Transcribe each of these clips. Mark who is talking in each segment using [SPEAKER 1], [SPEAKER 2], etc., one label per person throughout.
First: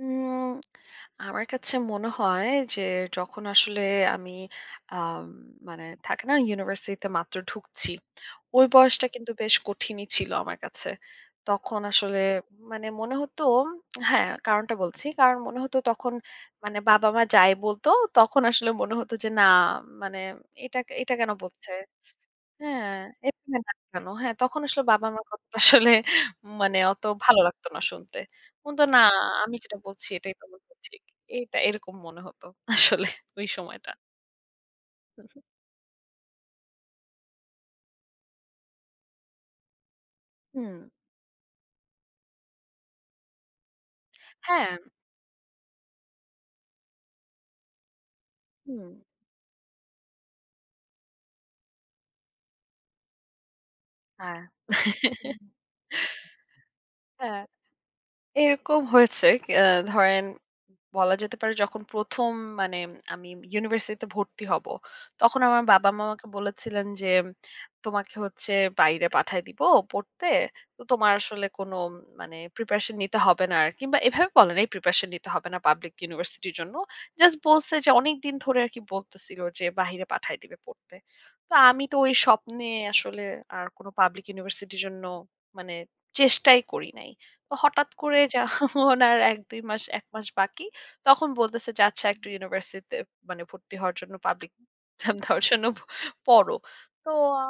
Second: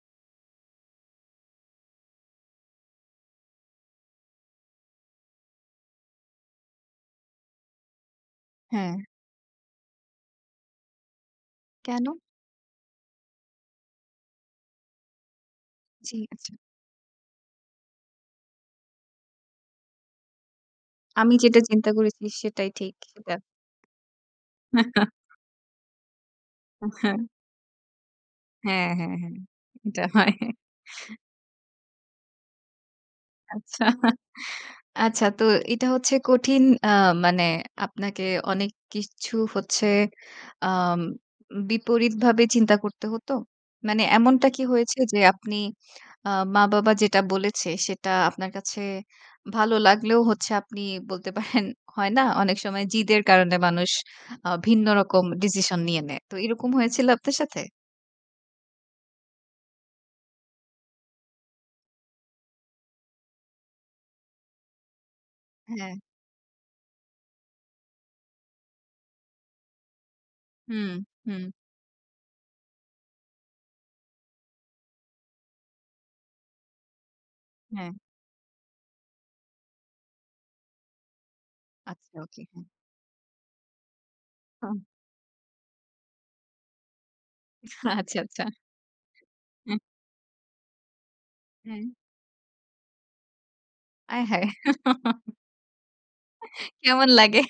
[SPEAKER 1] উম আমার কাছে মনে হয় যে, যখন আসলে আমি আ মানে থাকে না ইউনিভার্সিটিতে মাত্র ঢুকছি। ওই
[SPEAKER 2] হ্যাঁ।
[SPEAKER 1] বয়সটা কিন্তু বেশ কঠিনই ছিল আমার কাছে। তখন
[SPEAKER 2] কেন?
[SPEAKER 1] আসলে মানে মনে হত, হ্যাঁ, কারণটা বলছি। কারণ মনে হতো তখন
[SPEAKER 2] জি, জি।
[SPEAKER 1] মানে বাবা মা যাই বলতো, তখন আসলে মনে হত যে না মানে এটা এটা কেন
[SPEAKER 2] আমি যেটা
[SPEAKER 1] বলছে?
[SPEAKER 2] চিন্তা করেছি সেটাই
[SPEAKER 1] হ্যাঁ,
[SPEAKER 2] ঠিক ছিল।
[SPEAKER 1] [unintelligible] কেন? হ্যাঁ তখন আসল বাবা আমার কথাটা আসলে মানে,
[SPEAKER 2] ও
[SPEAKER 1] অত
[SPEAKER 2] হ্যাঁ।
[SPEAKER 1] ভালো লাগতো না শুনতে। মনে হতো
[SPEAKER 2] হ্যাঁ,
[SPEAKER 1] না
[SPEAKER 2] হ্যাঁ, হ্যাঁ
[SPEAKER 1] আমি যেটা
[SPEAKER 2] এটা
[SPEAKER 1] বলছি
[SPEAKER 2] হয়।
[SPEAKER 1] এটাই মূলত ঠিক। এটা এরকম মনে হত আসলে ওই
[SPEAKER 2] আচ্ছা।
[SPEAKER 1] সময়টা। হু,
[SPEAKER 2] আচ্ছা
[SPEAKER 1] হু।
[SPEAKER 2] তো এটা হচ্ছে কঠিন আ মানে আপনাকে অনেক কিছু হচ্ছে
[SPEAKER 1] হুম।
[SPEAKER 2] আম বিপরীতভাবে চিন্তা করতে হতো? মানে এমনটা কি
[SPEAKER 1] হ্যাঁ।
[SPEAKER 2] হয়েছে যে, আপনি আ মা বাবা যেটা বলেছে সেটা আপনার কাছে
[SPEAKER 1] হুম।
[SPEAKER 2] ভালো লাগলেও হচ্ছে আপনি বলতে পারেন, হয় না? অনেক সময় জিদের কারণে মানুষ
[SPEAKER 1] হ্যাঁ।
[SPEAKER 2] আ ভিন্ন রকম ডিসিশন নিয়ে নেয়। তো এরকম হয়েছিল আপনার
[SPEAKER 1] হ্যাঁ।
[SPEAKER 2] সাথে?
[SPEAKER 1] এরকম হয়েছে। আ ধরেন বলা যেতে পারে যখন প্রথম মানে আমি ইউনিভার্সিটিতে ভর্তি হব। তখন আমার বাবা
[SPEAKER 2] হ্যাঁ।
[SPEAKER 1] মা আমাকে বলেছিলেন যে তোমাকে হচ্ছে বাইরে পাঠায় দিব পড়তে। তো
[SPEAKER 2] হুম,
[SPEAKER 1] তোমার
[SPEAKER 2] হুম।
[SPEAKER 1] আসলে কোন মানে প্রিপারেশন নিতে হবে না আরকি। বা এভাবে বলে নাই প্রিপারেশন নিতে হবে না পাবলিক ইউনিভার্সিটির জন্য। জাস্ট বলছে যে
[SPEAKER 2] হ্যাঁ।
[SPEAKER 1] অনেকদিন ধরে আরকি বলতেছিল যে বাহিরে পাঠায় দিবে পড়তে। তো আমি তো ওই
[SPEAKER 2] আচ্ছা ওকে হ্যাঁ।
[SPEAKER 1] স্বপ্নে আসলে আর কোন পাবলিক
[SPEAKER 2] ওহ!
[SPEAKER 1] ইউনিভার্সিটির জন্য মানে, চেষ্টাই করি নাই। তো হঠাৎ করে
[SPEAKER 2] আচ্ছা, আচ্ছা।
[SPEAKER 1] যখন আর ১ ২
[SPEAKER 2] হু।
[SPEAKER 1] মাস, ১ মাস বাকি তখন বলতেছে যে
[SPEAKER 2] হুম।
[SPEAKER 1] আচ্ছা একটা ইউনিভার্সিটিতে মানে ভর্তি হওয়ার জন্য
[SPEAKER 2] আয় হায়!
[SPEAKER 1] পাবলিক এক্সাম দেওয়ার জন্য পড়ো।
[SPEAKER 2] কেমন
[SPEAKER 1] তো
[SPEAKER 2] লাগে?
[SPEAKER 1] আ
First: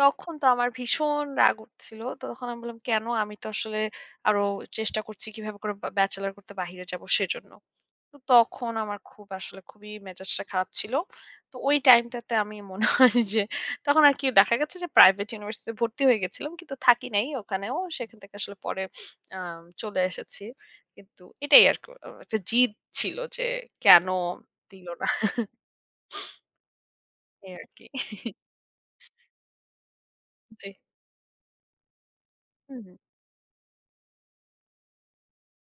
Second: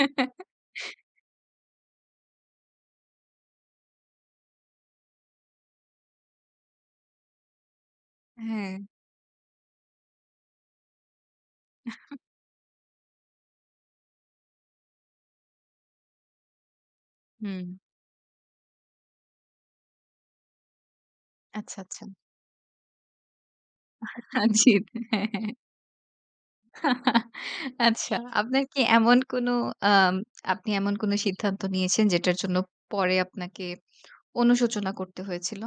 [SPEAKER 1] তখন তো আমার ভীষণ রাগ উঠছিল। তো তখন আমি বললাম কেন আমি তো আসলে আরো চেষ্টা করছি কিভাবে করে ব্যা ব্যাচেলর করতে বাহিরে যাব সেজন্য। তো তখন
[SPEAKER 2] হ্যাঁ।
[SPEAKER 1] আমার খুব আসলে খুবই মেজাজটা খারাপ ছিল। তো ওই টাইমটাতে আমি মনে হয় যে তখন আরকি দেখা গেছে যে প্রাইভেট ইউনিভার্সিটিতে ভর্তি হয়ে গেছিলাম। কিন্তু থাকি নাই
[SPEAKER 2] হুম।
[SPEAKER 1] ওখানেও। সেখান থেকে আসলে পরে আ চলে এসেছি। কিন্তু এটাই
[SPEAKER 2] আচ্ছা,
[SPEAKER 1] আরকি।
[SPEAKER 2] আচ্ছা।
[SPEAKER 1] একটা জিদ ছিল যে কেন
[SPEAKER 2] আজিব!
[SPEAKER 1] দিল না।
[SPEAKER 2] হ্যাঁ, হ্যাঁ।
[SPEAKER 1] এই আর কি।
[SPEAKER 2] আচ্ছা, আপনার কি এমন কোন আ
[SPEAKER 1] জি।
[SPEAKER 2] আপনি এমন কোন সিদ্ধান্ত নিয়েছেন যেটার জন্য
[SPEAKER 1] হু, হু।
[SPEAKER 2] পরে আপনাকে অনুশোচনা করতে হয়েছিল?